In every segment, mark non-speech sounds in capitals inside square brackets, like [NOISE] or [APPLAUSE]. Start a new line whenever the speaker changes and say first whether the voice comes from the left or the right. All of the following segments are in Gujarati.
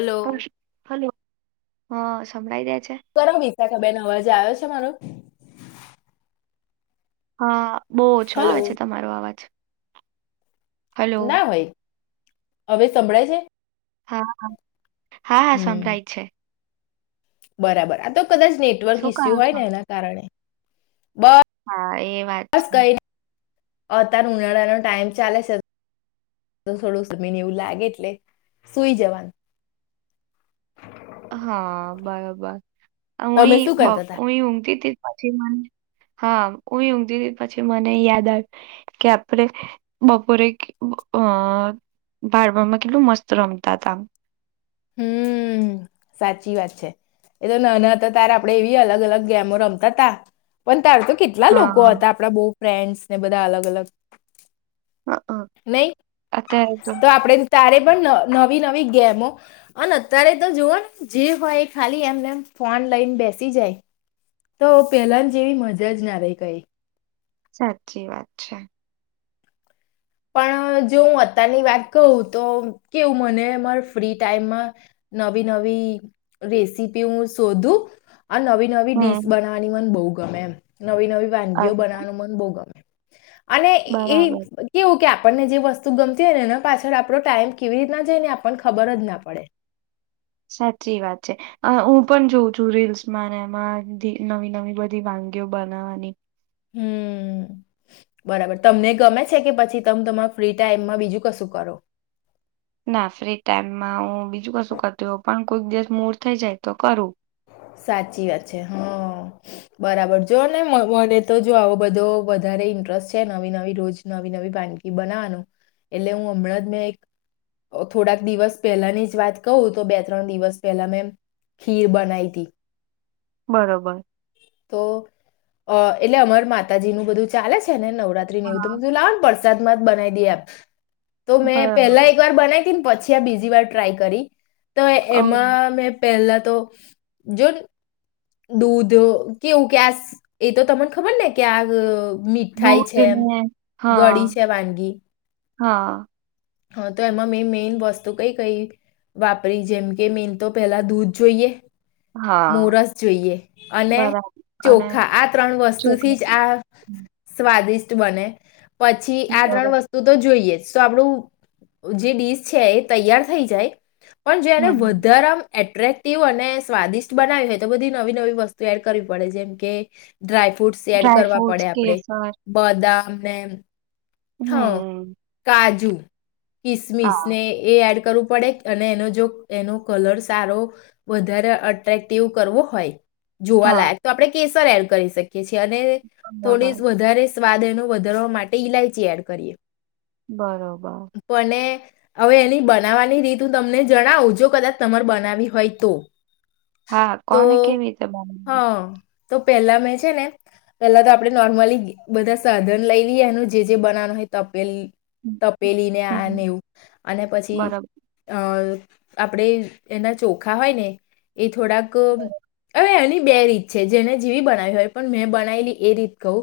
left: Hello
right: hello. હ સંભળાઈ દ
left: કર બીચા ખા બેન અવાજે આવ્યો મારો
right: હા. બહુ ઓછો
left: હલો
right: આવે છે તમારો અવાજ હલો
left: ના ભાઈ હવે સંભળાય છે.
right: હા હા હા હા
left: હમ
right: સંભળાય છે.
left: બરાબર આ તો કદાચ નેટવર્ક
right: શું કરો
left: ઈસ્યુ હોય
right: છો
left: ને એના કારણે
right: હા એ વાત છે.
left: અતાર ઉનાળાનો ટાઈમ ચાલે છે થોડું સમીન એવું લાગે એટલે સુઈ જવાનું.
right: હા બરોબર
left: તમે
right: હું
left: શું કરતા હતા
right: હું ઊઘતી. પછી હા હું એતી પછી મને યાદ આવ કે આપડ બપોરે અ ભાડવામાં કેટલું મસ્ત રમતા હતા
left: હમ સાચી વાત છે એ તો નાના તો તારેા આપડે એવી અલગ અલગ ગેમો રમતા તા પણ તારો તો કેટલા લોકો
right: હા
left: હતા આપડા બહુ ફ્રેન્ડસ ને બધા અલગ અલગ
right: અ- અ.
left: નય, તો આપડે ન તારે પણ ન નવી નવી ગેમો અને અત્યારે તો જુઓ ને જી હોય ઈ ખાલી એમનેમ ફોન લઈન બેસી જાય. તો પેલાન જેવી મજા જ ના રય કઈ.
right: સાચી વાત છે.
left: પણ જો હું અતારની વાત કરૂ. તો કેવું મને માર ફ્રી ટાઈમમાં નવી નવી રેસીપી હૂં શોધું. આ નવી નવી
right: હમ
left: ડીશ બનાવાની મન બોવ ગમે એમ. નવી નવી
right: અ-
left: વાનગીઓ બનાવાનું મન બોવ ગમે. અને
right: બરાબર
left: ઈ કે આપણને જે વસ્તુ ગમતી હોય ને એના પાછળ આપડો ટાઈમ કેવી રીતના જાય ને આપણન ખબર જ ના પડે.
right: સાચી વાત છે. અં હું પણ જોઉં છું રીલ્સમાં ને એમાં ધી નવી નવી બધી વાનગીઓ બનાવાની.
left: હમ્મ, બરાબર. તમને ગમે છે કે પછી તમ તમાઆ ફ્રી ટાઈમમાં બીજું કશું કરો?
right: ના, ફ્રી ટાઈમમાં હું બીજું કશું કરતી હોવ. પણ કોઈક દિવસ મૂળ થઈ જાય તો કરું.
left: સાચી વાત છે. હં, બરાબર જોને મ મને તો જો આવો બધો વધારે ઇન્ટરસ્ટ છે નવી નવી રોજ નવી નવી વાનગી બનાવાનું. એટલે હું હમણાં જ મેં એક થોડાક દિવસ પહેલાની જ વાત કહું. તો બે ત્રણ દિવસ પહેલા મેં ખીર બનાઈ તી.
right: બરોબર.
left: તો અ એટલે અમાર માતાજીનું બધું ચાલે છે ને નવ રાત્રી ને એવું. તો
right: હા
left: મેં ધૂ લાવ પર સાદમાં જ બનાઈ દઈએ આપ. તો મેં
right: બરાબર
left: પેલા એક વાર બનાઈ તી ન પ છી આ બીજી વાર ટ્રાય કરી. તો એમાં મેં પહેલા તો જોડ દૂધ કેવું કેસ એ તો તમને ખબર ને કે આ. મીઠાઈ છે, એમ
right: દૂધને
left: ગળી
right: હા
left: છે વાનગી.
right: હા
left: હા તો એમાં મેં મેન વસ્તુ કઈ-કઈ વાપરી જેમકે મેન તો પહેલા દૂધ જોઈએ
right: હા.
left: મોરસ જોઈએ, અને
right: બરાબર અને
left: ચોખા આ ત્રણ વસ્તુથી
right: ચોખા
left: જ આ સ્વા વાદિષ્ટ બને. પછી આ ત્રણ
right: બરોબર
left: વસ્તુ તો જોઈએ જ. સો આપણું જે ડીશ છે એ તૈયાર થઈ જાય પણ
right: હમ
left: જ્યારે વધારા એટ્રેક્ટિવ અને સ્વાદિષ્ટ બનાવી હોય તો બધી નવી-નવી વસ્તુ એડ કરવી પડે જેમ કે ડ્રાયફ્રૂટસ એડ
right: ડ્રાય
left: કરવા
right: ફ્રૂટસ
left: પડે આપડે,
right: કેસર
left: બદામ બેમ. હા
right: હમ
left: કાજુ.
right: હા
left: કિસમિસને એ એડ કરવું પડે એનો જો એનો કલર સારો વધારે અટક્ટિવ કરવો હોય. જોવા
right: હા
left: લાયક તો આપડે કે [UNINTELLIGIBLE] ર એડ કરી શ એ છ્યાને
right: બરાબર
left: થોડીસ વધારે સ્વાદ એનું વધારવા માટે ઇલાયચી એડ કરીએ.
right: બરોબર.
left: પણ એ હવે એની બનાવવાની રીત હું તમને જણાવું જો કદાચ તમારે બનાવી હોય તો.
right: હા
left: તો
right: કોને કેવી રીતે [UNINTELLIGIBLE]
left: હા તો પેલા મેં છે ને પેલા તો આપણે નોર્મલી બધા સાધન લઈ લીએ એનું જે જે બનાવાનું હોય તપેલી
right: હમ
left: તપેલીને,
right: હમ
left: આનેવું અને પછી
right: બરાબર
left: અ આપણેે એના ચોખા હોય ને એ થોડાક [UNINTELLIGIBLE] હવે એની બે રીત છે જેને જેવી બનાવી હોય પણ મેં બનાયલી એ રીત કહું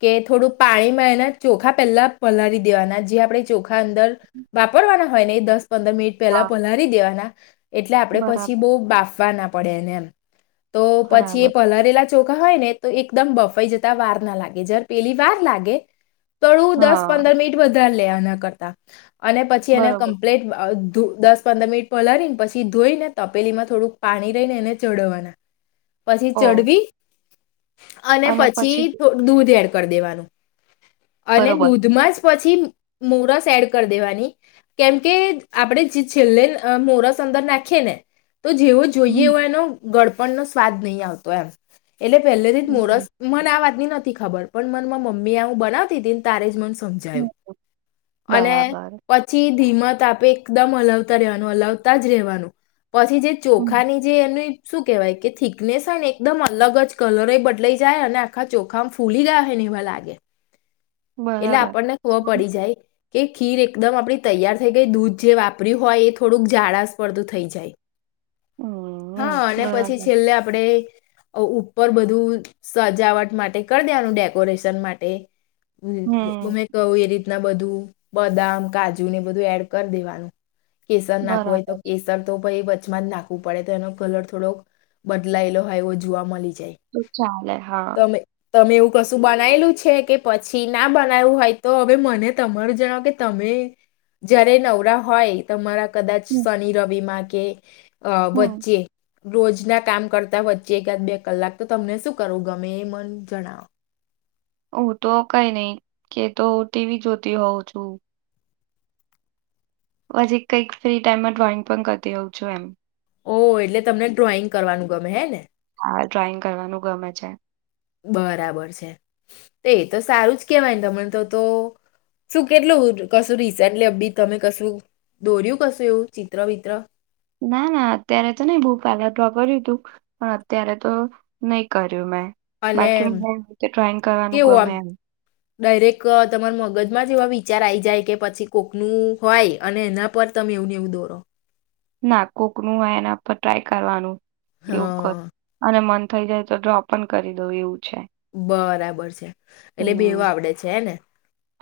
left: કે થોડું પાણીમાં એના ચોખા પેલા પલારી દેવાના જે આપણે ચોખ અંદર વાપરવાના હોય નહી દસ પંદર મિનિટ પહેલા
right: હા
left: પલહારી દેવાના [UNINTELLIGIBLE] એટલે આપણે પછી
right: બરાબર
left: બહુ બાફ બના પડેને એમ. તો પછી એ
right: બરાબર
left: પલારેલા ચોખા હોય ને તો એકદમ બફાઈ જતા વાર ના લાગે જ્યારે પેલી વાર લાગે. થોડું દસ
right: હા
left: પંદર મિનિટ વધારે લે. ના કરતા અને પછી એને
right: બરોબર
left: કમ્પ્લેટ અ દસ પંદર મિનિટ પલાળીને પછી ધોઈને તપેલીમાં થોડુંક પાણી ને એને ચોડવવાના પછી
right: ઓ
left: ચડવી અને પછીો દૂધ વેડ કરી દેવાનું અને
right: બરોબર
left: દૂધમાં જ પછી મોરસ એડ કરી દેવાની કેમ કે આપણે છેલ્લે મોરસ અંદર નાખીએે ને તો જેવું જોઈએ
right: હમ
left: હો એનો ગળપણ નો સ્વાદ નહીં આવતો એમ એટલે પહેલે થી જ
right: હમ
left: મોરસ મન આ વાત નથી ખબર પણ મનમાં મમ્મી એ હું બનાવીતી હતીીને તારે જ મ
right: હમ,
left: સમજાયું અને
right: બરાબર
left: પછી ધીમ ત આપે એકદમ હલાવતા રવાનું હલાવતા જ રહેવાનું પછી જે ચો
right: હમ
left: ચોખાની જે એની શું કેહેવાય કે થિકનેસ હોય ને એકદમ અલગ જ કલર બદલાઈ જાય અને આખા ચોખામાં ફૂલી ગયા હોય ને એવા લાગે એટલે
right: બરાબર
left: આપણને ખબર
right: હમ
left: પડી જાય કે ખીર એકદમ આપડી તૈયાર થઈ ગઈ દૂધ જે વાપર્યું હોય એ થોડુંક જાળસ પડતું થઈ જાય હા અને પછી
right: બરાબર
left: છેલ્લે આપડે ઉપર બધું સજાવટ માટે કરી દેવાનું ડેકોરેશન માટે હમ ગમે કું એ રીતે ના બધું બદામ કાજુ ને બધું એડ કરી દેવાનું કેસર નાખવું હોય તો
right: બરાબર
left: કેસર તો ભાઈ બધ અચમતના પડે તો એનો કલર થોડોક બદલાયેલો હોય એવો જોવા મળી જ
right: તો ચલ હા
left: તમે એવું કશું બનાયલું છે કે પછી ના બનાવું હોય તો હવે મને તમાર જણાવો કે તમે જયારે નવરા હોય તમારા કદાચ
right: હમ
left: શનિ રવિમાં કે અ
right: હમ
left: બચ્ચે રોજના કામ કરતા વચ્ચે એકાદ બે કલાક તો તમને શું કરવું ગમે એ મન જણાવો
right: હું તો કઈ નઈ કે તો હ ટીવી જોતી હોઉં છું હજી કંઈક ફ્રી ટાઈમમાં ડ્રોઈંગ પણ કરતી રહઉં છું એમ
left: ઓ એટલે તમને ડ્રોઈંગ કરવાનું ગમે હે ને
right: હા ડ્રોઈંગ કરવાનું ગમે છે
left: બરાબર છે તો એ તો સારું જ કેવાયને તમને તો તો શું કેટલું કશું રિસેન્ટલી અપડીટ તમે કશું દોર્યું કશું એવું ચિત્ર વિિત્ર
right: ના ના અત્યારે તો નહી બહ પહેલા ધો કર્યું તું પણ અત્યારે તો નહી કર
left: અને
right: બાકી ડ્રોઈંગ કરવાનું ગમે એમ
left: ડાયરેક્ટ તમાર મગજમાં જ એવા વિચાર આ આવી જાય કે પછી કોકનું હોય અને એના પર તમે એવુંને એવું દોરો
right: ના કોકનું હોય એના પર ટ્રાય કરવાનું. એવું કર
left: હા
right: અને મન. થઈ જાય તો ડ્રો પણ કરી દઉ એવું. છે
left: બરાબર છે એટલે ભેવો
right: હમ
left: આવડે છે હ ને.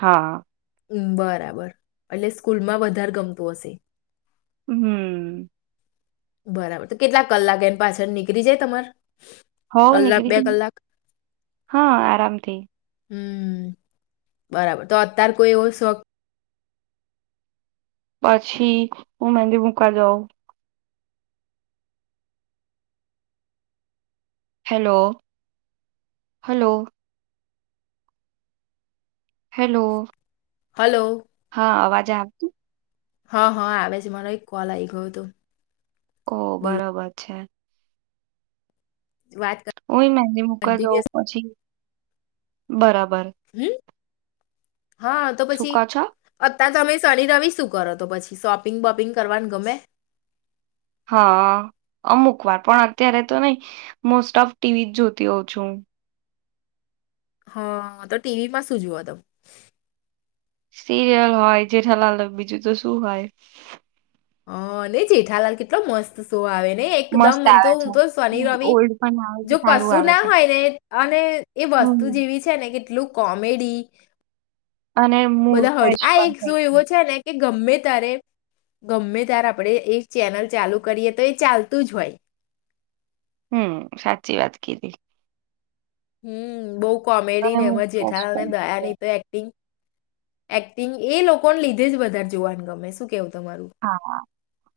right: હા
left: હમ બરાબર એટલે સ્કૂલમાં વધારે ગમતું હશે.
right: હમ.
left: બરાબર તો કેટલા કલાક એમ પાછળ નીકળી જાય તમાર.
right: હોવ
left: કલાક
right: નીકળ
left: બે
right: ગ
left: કલાક
right: હા આરામથી.
left: હમ બરાબર તો અત્યાર કોઈ એવો શોક.
right: પછી હું મંદી મૂકા જાઉં. Hello hello. હેલો.
left: હલો.
right: હા અવાજ આવ થી.
left: હા હા આવે છે મારો એક કોલ આવી ગયો હતો.
right: ઓ
left: બોલો
right: બરોબર છે.
left: વાત
right: ઓ મંદી મુૂકા જવં
left: કન્ટિન્યુઅસ
right: પછી. બરાબર.
left: હમ. હા તો
right: શું
left: પછી.
right: કો છો
left: ત્યા તમે શનિ રવિ શું કરો તો પછી શોપિંગ બોપિંગ કરવાનું ગમે.
right: હા અમુક વાર પણ અત્યારે તો નહી મોસ્ટ ઓફ ટીવી જ જોતી હોઉં છું.
left: હા તો ટીવીમાં શું જુઓ તમ.
right: સિરિયલ હોય જેઠા લાલ બીજું તો શું હોય.
left: હ ની જેઠાલાલ કેટલો મસ્ત શો આવે. ને એકદમ
right: મસ્ત
left: મન તો
right: આવે
left: હું
right: છે
left: તો શનિ રવિ
right: ઓલ્ડ પણ આવે છે
left: જો
right: સારું
left: કશું
right: આવે
left: ના
right: છે
left: હોય ને અને એ વસ્તુ
right: હમ
left: જેવી છે ને કેટલું. કોમેડી.
right: અને મૂડ
left: બધા હળ
right: ફ્રેશ
left: આ
right: પણ
left: એક
right: થઈ
left: શો એવો
right: જાય
left: છે ને. ગમે ત્યારે આપણે એ ચેનલ ચાલુ કરીએ તો એ ચાલતું જ હોય.
right: હમ સાચી વાત કીધી.
left: હમ બહુ.
right: અને
left: કોમેડીન
right: મૂડ
left: એમાં જેઠા
right: ફ્રેશ
left: અને
right: પણ થઈ
left: દયાની
right: જાય.
left: તો એક્ટિંગ. એક્ટિંગ એ લોકોને લીધે જ વધારે જોવાનું ગમે શું કેવું. તમારું
right: હા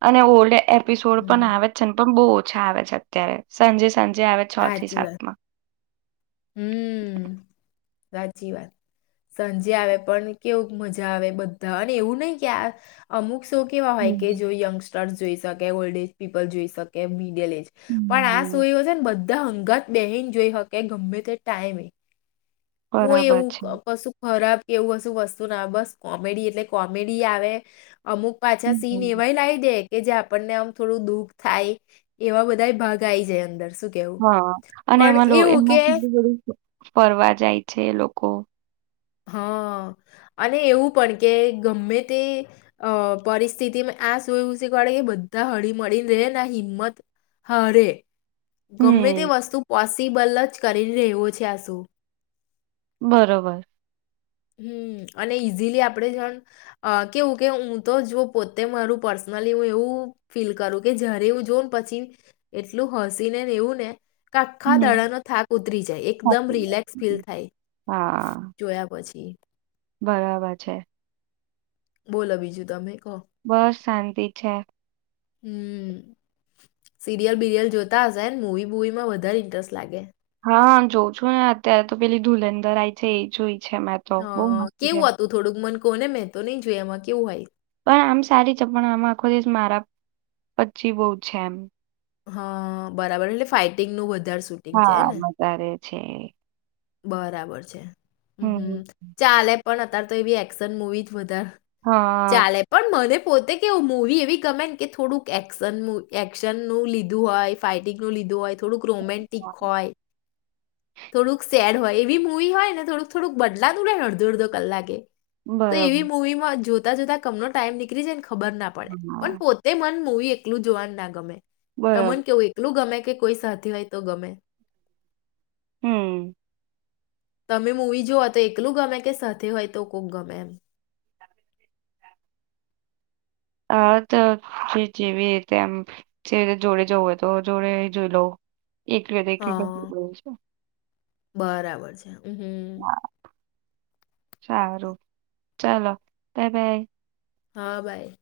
right: અને ઓલ્ડ એપિસોડ પણ
left: હમ.
right: આવે છે પણ બહુ. હા આવે છે અત્યારે સાંજે સાંજે. આવે છ થી
left: હાચી વાત
right: સાતમાં
left: હમ. સાચી વાત સાંજે આવે પણ કેવું મજા આવે બધા અને એવું નહી કે આ અમુક. શો કેવા હોય કે
right: હમ
left: જો યંગસ્ટર્. જોઈ શકે ઓલ્ડ એજ પીપલ જોઈ શકે પણ આ
right: હમ
left: સુજન બધું હંગાત બહીન જોઈ હકે ગમે તે ટાઈમ કોઈ
right: બરાબર
left: એવું
right: છે
left: કશું ખરાબ એવું હશું વસ્તુ ના આવે બસ કોમેડી એટલે કોમેડી આવે અમુક પાછા સીન
right: હમ
left: એવાય લાવ દે કે જે આપણને આમ થોડું દુઃખ થાય એવા બધા ભાગ આવી જાય અંદર શું કેવું
right: હા અને
left: પણ
right: એમાંલું
left: એવું
right: એમાં
left: કે
right: કેટું બધું ફરવા જાય છે લોકો
left: હા અને એવું પણ કે ગમે તે પરિસ્થિતિમાં આ શુંયું શીખવાડે કે બધા હળી મળળીને રે ને હિંમત હરે
right: હમ્મ,
left: ગમે તે વસ્તુ પોસિબલ જ કરી રહવું છે આ શું
right: બરોબર
left: હમ અને ઈઝીલી આપડે જાણ કેવું કે હું તો જો પોતે મારું પર્સનલી હું એવું ફીલ કરું કે જય્યારે એું જો ને પછી એટલું હસી ને ને એવું ને આાખા
right: હમ્મ,
left: દાડાનો થાક ઉતરી જાય એકદમ
right: સાચી વાત.
left: રિલેક્સ ફીલ
right: હમ્મ.
left: થાય
right: હા,
left: જોયા પછી એ
right: બરાબર છે
left: બોલો બીજું તમે કહો
right: બસ શાંતિ છે
left: હમ સીરિયલ બીરિયલ જોતા હશેને મવી બુવી માં વધારે ઇન્ટરેસ્ટ લાગે
right: હા જોઉં છું ને અત્યારે તો પેલી ધુલંધર આય છે એ જોઈ છે મેં તો
left: હ
right: બહુ મસ્ત છે.
left: કેવું હતું થોડુંક મન કોને મે તો નઈ જોય એમાં કેવું હોય
right: પણ આમ સારી ચપ આમ આખો દસ મારા પચી બહ છે એમ
left: હા બરાબર એટલે ફાઈટિંગ નું બધું
right: હા વધારે છે
left: બરાબર છે હ
right: હમ્મ,
left: હમ ચાલે પણ અત્યારે તો એવી એક્શન મૂવી જ વધારે
right: હા.
left: ચાલે પણ મને પોતે કે મવી એવી ગમે ને કે થોડુંકશન એક્શનનુંું લીધું હોય ફાઈટિંગનુંું લીધું હોય થોડુંક રોમન્ટિક હોય થોડુંક સેડ હોય એવી મુૂવી હોય ને થોડુંક થોડુંક બદલાતું રહેે ને અડધો અડધો કલાકે તો
right: બરોબર,
left: એવી મુૂવી માં જો ત જા કમનોો ટમનીળ જાય ખબર ના પડે પણ
right: હા,
left: પોતે મન હ એકલું જોવાનું ના ગમે
right: બરોબર.
left: તમને કેવું એકલું ગમે કે કોઈ સાથી હોય તો ગમે
right: હમ
left: તમે મૂવી જોઓ તો એકલું ગમે કે સાથે હોય તો કોક ગમે એમ
right: હા તો જેવીતે જેવી રીતે જોડે જવું હોય તો જોડે જોઈ લઉ એક ર વા એકું છે
left: હા બરાબર છે હમ હમ
right: સારું ચાલો બાય બાય.
left: હા બાય.